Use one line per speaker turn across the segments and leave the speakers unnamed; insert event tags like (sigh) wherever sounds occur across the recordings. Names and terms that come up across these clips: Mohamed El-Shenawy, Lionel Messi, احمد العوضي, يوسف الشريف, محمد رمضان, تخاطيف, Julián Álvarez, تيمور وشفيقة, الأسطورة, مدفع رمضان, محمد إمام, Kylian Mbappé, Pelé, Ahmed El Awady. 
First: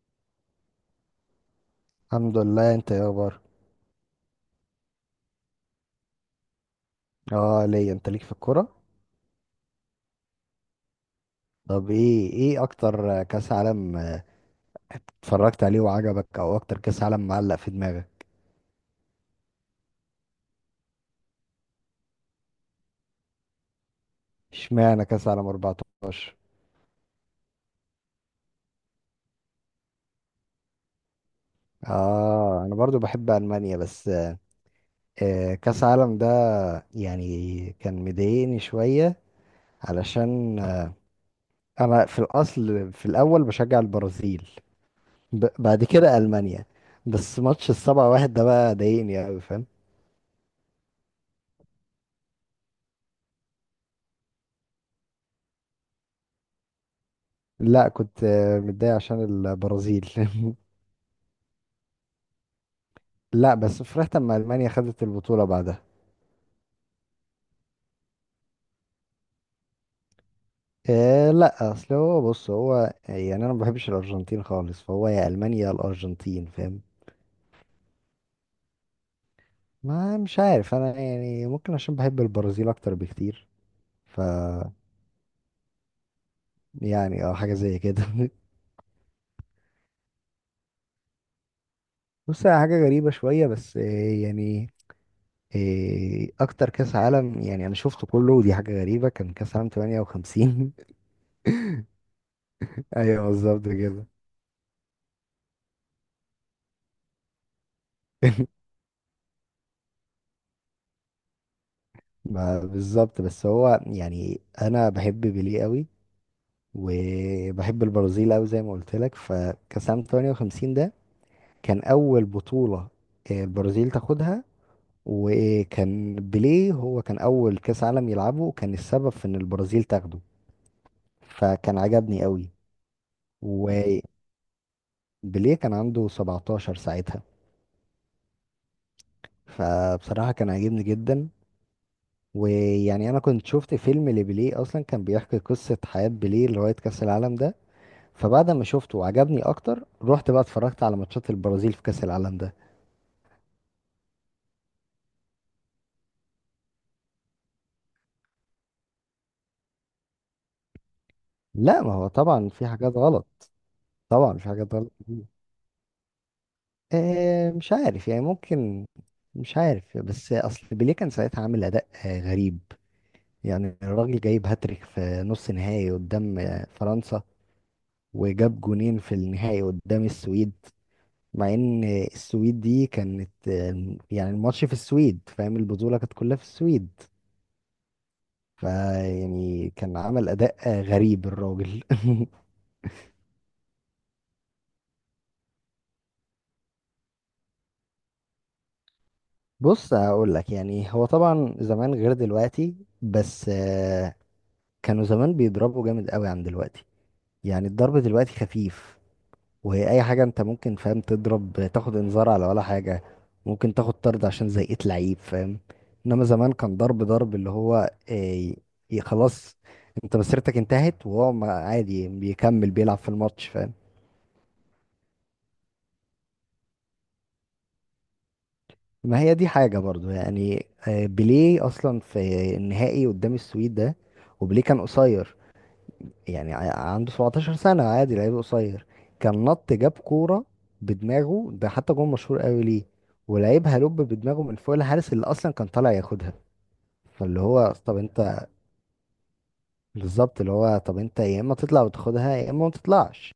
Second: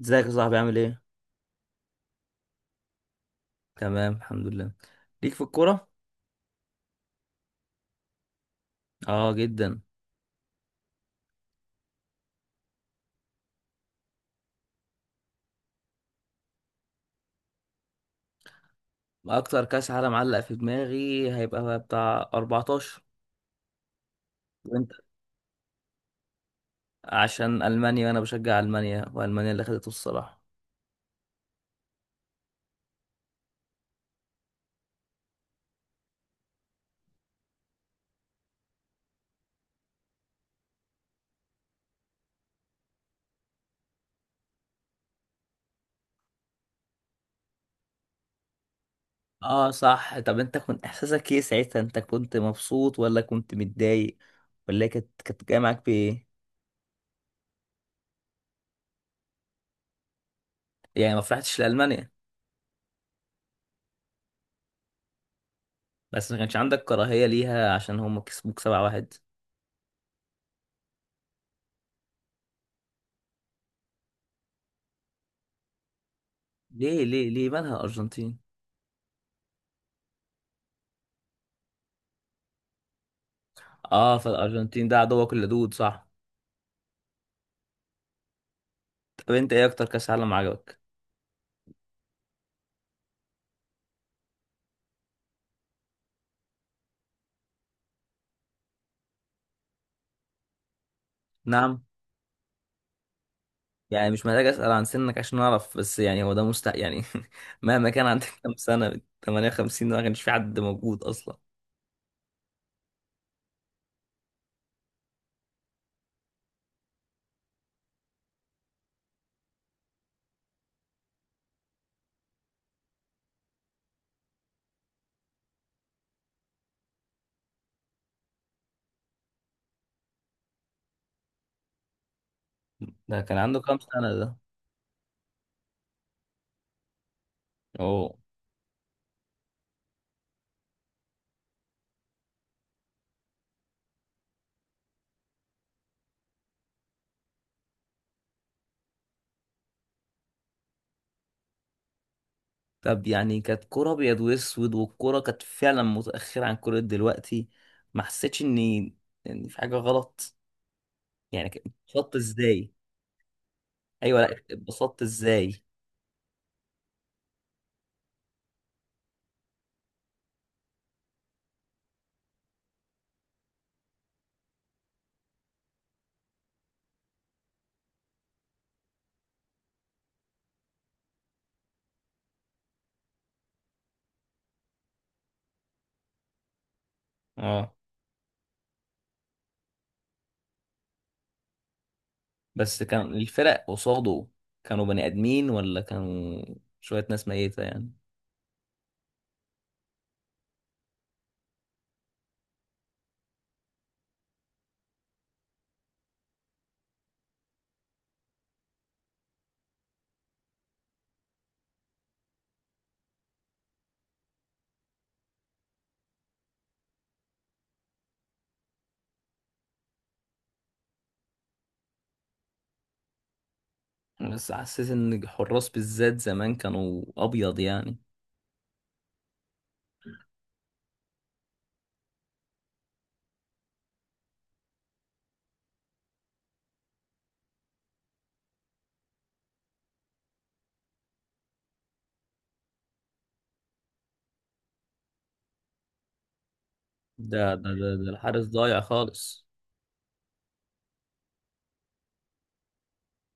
ازيك يا صاحبي، عامل ايه؟
الحمد لله، انت يا اخبار؟
تمام، الحمد لله. ليك في الكورة؟
اه، ليا. انت ليك في الكوره؟
اه جدا.
طب، ايه اكتر كاس عالم اتفرجت عليه وعجبك، او اكتر كاس عالم معلق في دماغك؟
اكتر كاس عالم علق في دماغي هيبقى بتاع 14. وانت؟
اشمعنى كاس عالم 14؟
عشان المانيا، وانا بشجع المانيا، والمانيا اللي خدته الصراحة.
اه، انا برضو بحب المانيا. بس كاس عالم ده، يعني كان مضايقني شويه، علشان انا في الاصل في الاول بشجع البرازيل، بعد كده المانيا. بس ماتش السبعة واحد ده بقى ضايقني قوي، فاهم.
اه صح. طب انت كنت احساسك ايه ساعتها؟ انت كنت مبسوط ولا كنت متضايق؟ ولا هي كانت جايه معاك بايه؟
لا، كنت متضايق عشان البرازيل. (laughs)
يعني ما فرحتش لالمانيا؟
لا، بس فرحت اما المانيا خدت البطوله بعدها.
بس ما كانش عندك كراهية ليها عشان هم كسبوك 7-1؟
إيه، لا، اصل هو، بص، هو يعني انا ما بحبش الارجنتين خالص، فهو يا المانيا يا الارجنتين، فاهم.
ليه ليه ليه مالها الارجنتين؟
ما مش عارف، انا يعني ممكن عشان بحب البرازيل اكتر بكتير.
اه،
ف
فالارجنتين ده عدوك اللدود صح؟
يعني، اه، حاجه زي كده.
طب انت ايه اكتر كاس عالم عجبك؟
(laughs) بص، هي حاجه غريبه شويه، بس إيه يعني؟ إيه اكتر كاس عالم، يعني انا شفته كله، ودي حاجه غريبه، كان كاس عالم 58.
نعم؟
(laughs) ايوه، بالظبط كده.
يعني مش محتاج اسال عن سنك عشان اعرف، بس يعني هو ده مستحيل يعني. (laughs) مهما كان عندك كام
(laughs)
سنه، 58 ده ما كانش في حد موجود اصلا.
ما بالظبط، بس هو يعني انا بحب بيليه قوي، وبحب البرازيل أوي زي ما قلت لك، فكأس عام 58 ده كان أول بطولة البرازيل تاخدها، وكان بيليه هو كان أول كأس عالم يلعبه، وكان السبب في إن البرازيل تاخده، فكان عجبني أوي.
ده كان عنده كام
وبيليه
سنه ده؟
كان عنده 17 ساعتها،
اوه.
فبصراحة كان عاجبني جدا. ويعني أنا كنت شفت فيلم لبيليه أصلا، كان بيحكي قصة حياة بيليه لغاية كأس العالم ده، فبعد ما شفته وعجبني أكتر رحت بقى اتفرجت على ماتشات البرازيل في كأس العالم ده.
طب يعني كانت كرة ابيض واسود، والكرة كانت فعلا متاخره عن كرة دلوقتي. ما حسيتش اني ان في حاجه غلط. يعني
لا، ما هو
اتبسطت
طبعا في
ازاي؟
حاجات غلط.
ايوه، لا
طبعا في حاجات غلط
اتبسطت
كتير.
ازاي؟
مش عارف يعني، ممكن. مش عارف، بس اصل بيليه كان ساعتها عامل اداء غريب. يعني الراجل جايب هاتريك في نص نهائي قدام فرنسا، وجاب جونين في النهائي قدام السويد، مع ان السويد دي كانت يعني الماتش في السويد، فاهم، البطولة كانت كلها في السويد.
اه،
فيعني كان عمل اداء غريب الراجل. (laughs)
بس كان الفرق قصاده كانوا بني ادمين، ولا كانوا شويه ناس ميته يعني؟
بص، هقول لك، يعني هو طبعا زمان غير دلوقتي، بس كانوا زمان بيضربوا جامد قوي عن دلوقتي. يعني الضرب دلوقتي خفيف، وهي اي حاجه انت ممكن، فاهم، تضرب تاخد انذار على ولا حاجه، ممكن تاخد طرد عشان زيقت لعيب، فاهم. انما زمان كان ضرب ضرب اللي هو آه، خلاص، انت مسيرتك انتهت، وهو عادي بيكمل بيلعب في الماتش، فاهم.
بس حسيت ان الحراس بالذات زمان كانوا ابيض يعني.
ما هي دي حاجه برضو، يعني بيليه اصلا في النهائي قدام السويد ده، وبيليه كان قصير، يعني عنده 17 سنة، عادي لعيب قصير، كان نط جاب كورة بدماغه، ده حتى جون مشهور قوي ليه، ولعيبها لوب بدماغه من فوق الحارس اللي اصلا كان طالع ياخدها، فاللي
ده ده
هو
ده,
طب
ده الحارس
انت.
ضايع خالص.
بالظبط، اللي هو طب انت يا اما تطلع وتاخدها يا اما ما تطلعش،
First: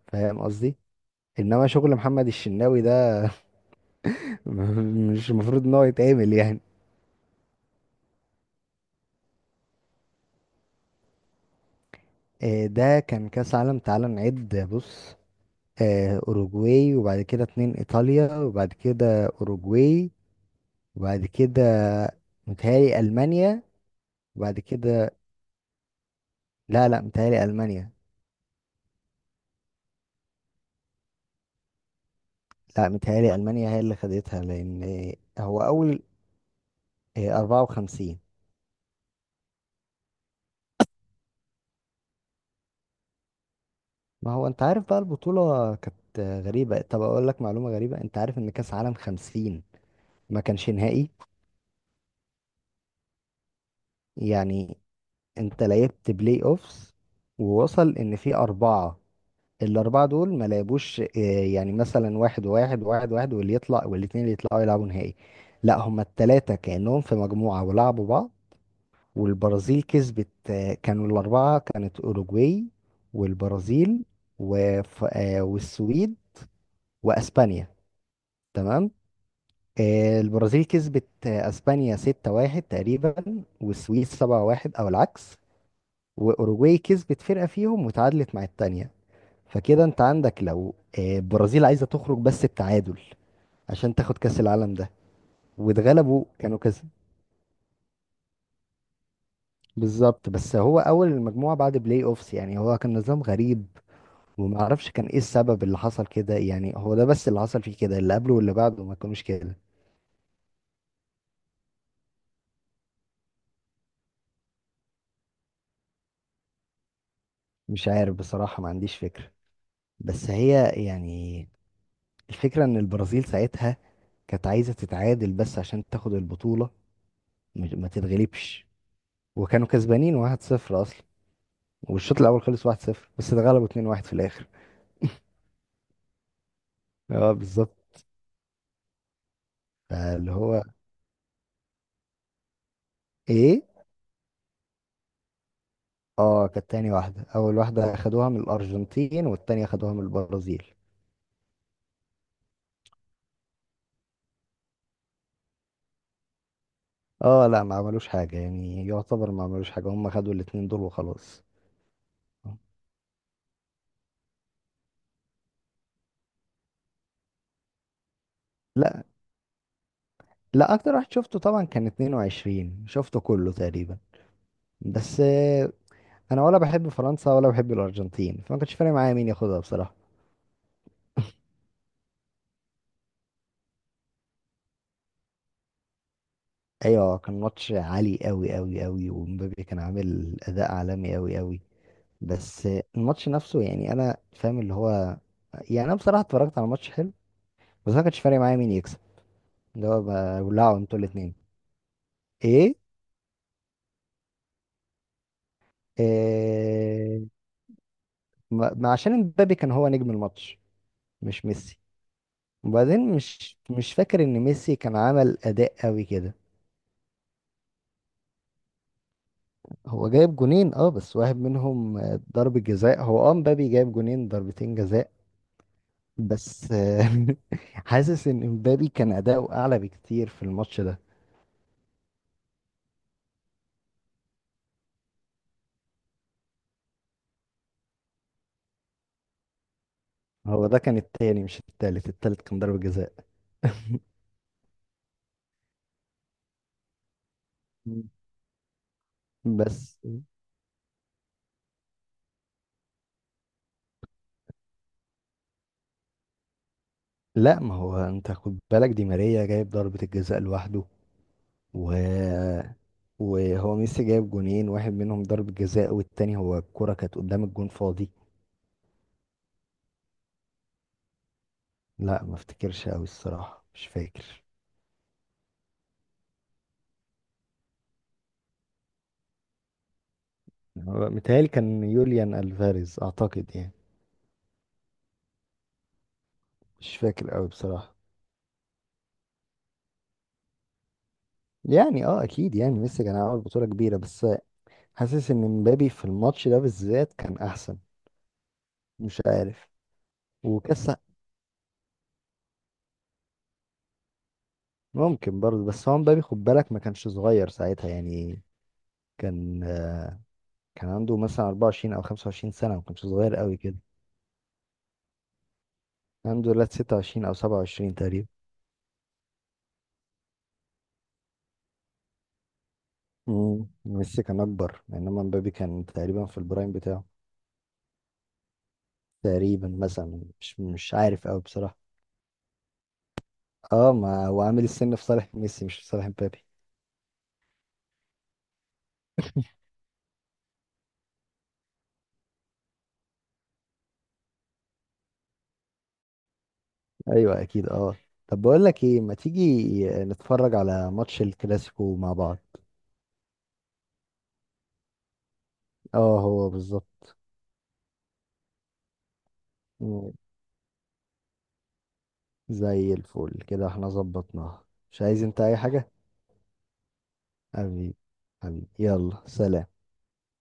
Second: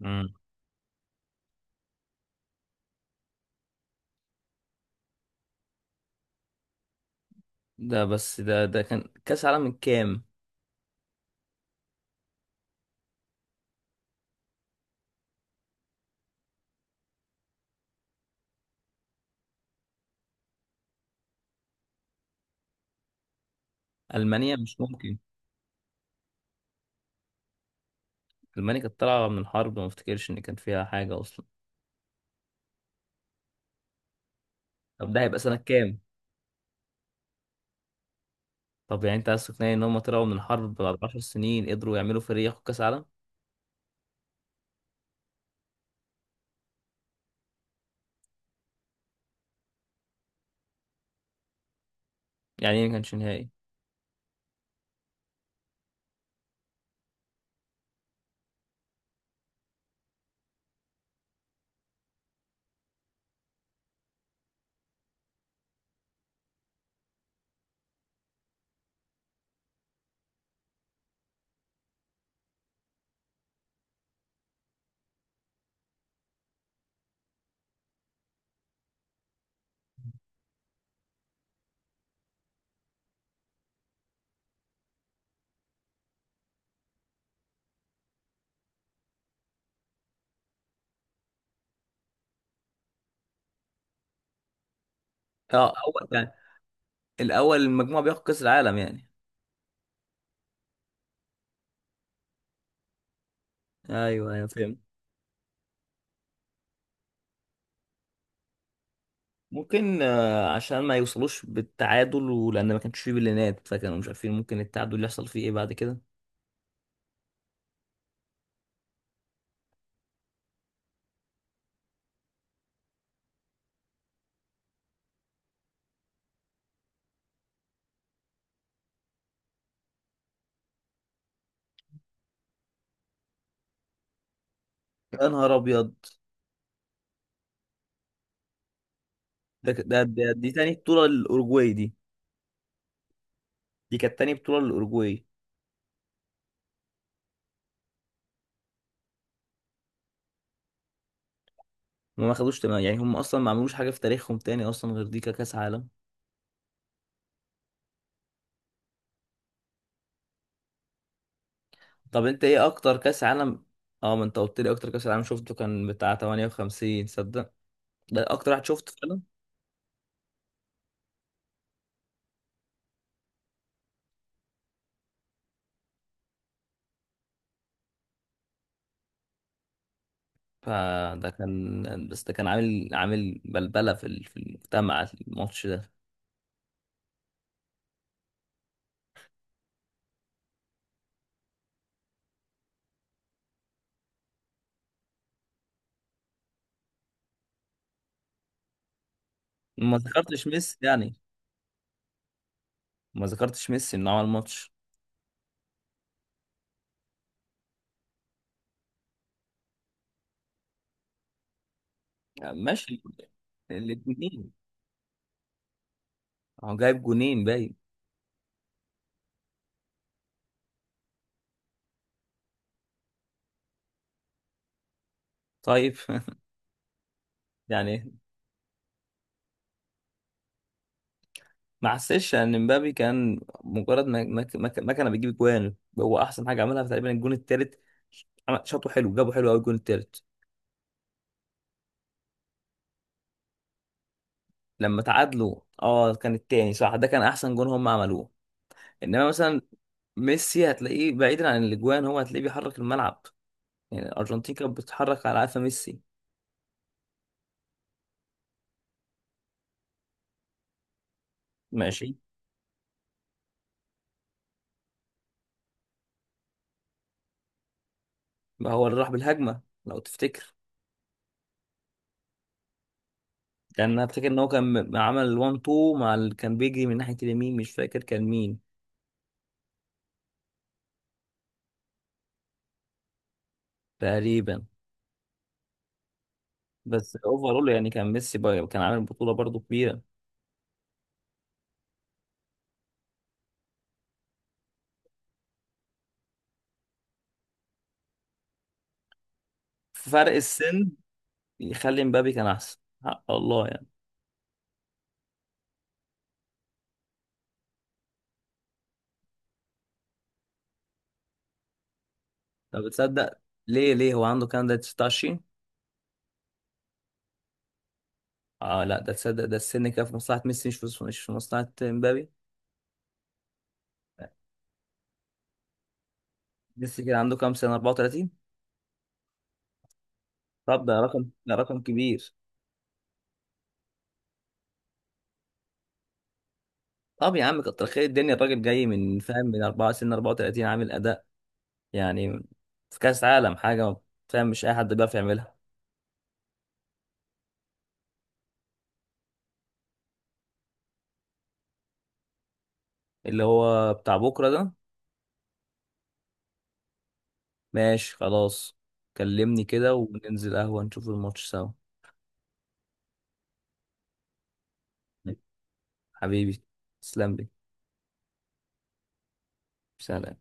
مم.
فاهم قصدي. انما شغل محمد الشناوي ده، (laughs) مش المفروض ان هو يتعمل يعني.
ده بس ده كان كاس عالم من كام؟
ده كان كاس عالم، تعال نعد، بص. اوروجواي، وبعد كده اتنين ايطاليا، وبعد كده اوروجواي، وبعد كده متهيألي ألمانيا.
المانيا
وبعد
مش
كده،
ممكن.
لا لا، متهيألي ألمانيا.
المانيا كانت طالعه من حرب، ما افتكرش ان كان فيها حاجه اصلا.
لا، متهيألي ألمانيا هي اللي خدتها،
طب
لأن
ده هيبقى سنه
هو
كام؟
أول، إيه، 54.
طب يعني انت عايز تقنعني ان هم طلعوا من حرب بعد 10 سنين قدروا يعملوا فريق ياخد كاس عالم؟
ما هو أنت عارف بقى، البطولة كانت غريبة. طب أقول لك معلومة غريبة، أنت عارف إن كأس عالم 50 ما كانش نهائي؟
يعني ايه ما كانش نهائي؟
يعني أنت لعبت بلاي أوفس، ووصل إن في أربعة. الأربعة دول ما لعبوش، إيه، يعني مثلا واحد وواحد، وواحد واحد، واللي يطلع والاتنين اللي يطلعوا يلعبوا نهائي. لا، هما التلاتة كأنهم في مجموعة ولعبوا بعض. والبرازيل كسبت، كانوا الأربعة كانت أوروجواي والبرازيل، وف... آه، والسويد وأسبانيا. تمام. البرازيل كسبت أسبانيا 6-1 تقريبا، والسويد 7-1، أو العكس. وأوروجواي كسبت فرقة فيهم وتعادلت مع التانية، فكده أنت عندك، لو البرازيل عايزة تخرج بس بتعادل عشان تاخد كأس العالم ده،
اه، اول
واتغلبوا
يعني
كانوا كسب.
الاول المجموعه بياخد كاس العالم يعني؟
بالظبط، بس هو أول المجموعة بعد بلاي أوفس، يعني هو كان نظام غريب.
ايوه ايوه،
وما
فهمت.
اعرفش كان ايه السبب اللي حصل كده، يعني هو ده بس اللي حصل فيه كده، اللي قبله واللي بعده ما كانوش كده.
ممكن عشان ما يوصلوش بالتعادل، ولان ما كانش فيه بلينات فكانوا مش عارفين ممكن التعادل اللي يحصل فيه ايه بعد كده.
مش عارف بصراحة، ما عنديش فكرة. بس هي يعني، الفكرة ان البرازيل ساعتها كانت عايزة تتعادل بس عشان تاخد البطولة، ما تتغلبش، وكانوا كسبانين 1-0 اصلا، والشوط الاول خلص 1-0، بس اتغلبوا 2-1 في الاخر.
يا نهار ابيض!
اه، بالظبط. اللي
دي
هو،
تاني بطوله للاوروجواي دي.
ايه.
دي كانت تاني بطوله للاوروجواي.
اه، كانت تاني واحدة. اول واحدة اخدوها من الارجنتين، والتانية اخدوها من البرازيل.
هم ما خدوش تمام، يعني هم اصلا ما عملوش حاجه في تاريخهم تاني اصلا غير دي ككاس عالم.
اه لا، ما عملوش حاجة، يعني يعتبر ما عملوش حاجة، هم خدوا الاتنين دول وخلاص.
طب انت ايه اكتر كاس عالم؟ اه، ما انت قلت لي اكتر كاس عالم شفته كان بتاع 58، صدق؟ ده اكتر واحد شفته
لا
فعلا.
لا، اكتر واحد شفته طبعا كان 22، شفته كله تقريبا. بس انا ولا بحب فرنسا ولا بحب الارجنتين، فما كانش فارق معايا مين ياخدها بصراحة.
فده كان، بس ده كان عامل بلبله في في المجتمع، الماتش ده.
ايوه، كان ماتش عالي قوي قوي قوي، ومبابي كان عامل اداء عالمي قوي قوي. بس الماتش نفسه، يعني انا فاهم اللي هو، يعني انا بصراحة اتفرجت على ماتش حلو، بس ما كانش فارق معايا مين يكسب. اللي
ما
هو،
ذكرتش
بولعوا
ميسي
انتوا
يعني.
الاتنين. ايه.
ما ذكرتش ميسي انه عمل ماتش.
آه، ما عشان امبابي كان هو نجم الماتش، مش ميسي.
ماشي.
وبعدين مش فاكر ان
الاثنين.
ميسي كان عمل اداء قوي كده.
هو جايب جونين باين.
هو جايب جونين، اه، بس واحد منهم ضربة جزاء. هو، اه، امبابي جايب جونين ضربتين جزاء.
طيب. (laughs)
بس (laughs)
يعني
حاسس ان امبابي كان اداؤه اعلى بكتير في الماتش ده.
ما حسيتش ان مبابي كان مجرد ما كان بيجيب جوان. هو احسن حاجه عملها في تقريبا الجون الثالث. شاطه حلو، جابوا حلو قوي الجون الثالث.
هو ده كان التاني مش التالت، التالت كان ضربة جزاء.
لما تعادلوا، اه كان الثاني صح، ده كان احسن جون هم
مم.
عملوه. انما مثلا
بس.
ميسي هتلاقيه بعيدا عن الاجوان، هو هتلاقيه بيحرك الملعب. يعني الارجنتين كانت بتتحرك على قفا ميسي.
لا، ما هو انت خد بالك، دي ماريا جايب ضربة الجزاء لوحده، و
ماشي،
وهو ميسي جايب جونين، واحد منهم ضربة جزاء، والتاني هو الكرة كانت قدام الجون فاضي.
ما هو اللي راح بالهجمه لو تفتكر؟
لا، ما افتكرش قوي الصراحة، مش
كان افتكر ان
فاكر.
هو كان عمل 1 2 مع كان بيجري من ناحيه اليمين، مش فاكر كان مين.
متهيألي كان يوليان ألفاريز أعتقد يعني،
تقريبا.
مش
بس
فاكر قوي
اوفرول يعني
بصراحة.
كان ميسي بقى كان عامل بطوله برضو كبيره.
يعني اه اكيد، يعني ميسي كان عامل بطولة كبيرة، بس حاسس ان مبابي في الماتش ده بالذات كان احسن. مش عارف.
فرق
وكاس.
السن يخلي مبابي كان احسن. حق الله يعني.
ممكن برضه، بس هو مبابي خد بالك ما كانش صغير ساعتها، يعني كان آه، كان عنده مثلا 24 او 25 سنة، ما
طب
كانش صغير
بتصدق؟
قوي كده.
ليه ليه هو عنده كان ده 19؟
الحمد لله 26 او 27 تقريبا.
اه لا، ده تصدق، ده السن كان في مصلحه ميسي، مش في مصلحه مبابي.
ميسي كان اكبر، انما مبابي كان تقريبا في البرايم
ميسي
بتاعه.
كان عنده كام سنه، 34؟
تقريبا مثلا، مش
طب
مش
ده رقم،
عارف قوي
ده
بصراحه.
رقم كبير.
اه، ما هو عامل السن في صالح ميسي، مش في صالح مبابي.
طب يا عم، كتر خير الدنيا، الراجل جاي من، فاهم، من 4، سن 34 عامل اداء يعني في كأس عالم حاجة، ما، فاهم، مش أي حد بيعرف يعملها.
ايوه اكيد، اه. طب بقول لك ايه، ما تيجي نتفرج على ماتش الكلاسيكو مع بعض؟
اللي هو بتاع بكرة ده؟
اه، هو بالظبط.
ماشي خلاص. كلمني كده
مم.
وننزل قهوة نشوف الماتش سوا.
زي الفل كده، احنا ظبطناها. مش عايز انت اي حاجه؟
حبيبي، تسلم لي،
حبيبي. حبيبي يلا سلام.
سلام.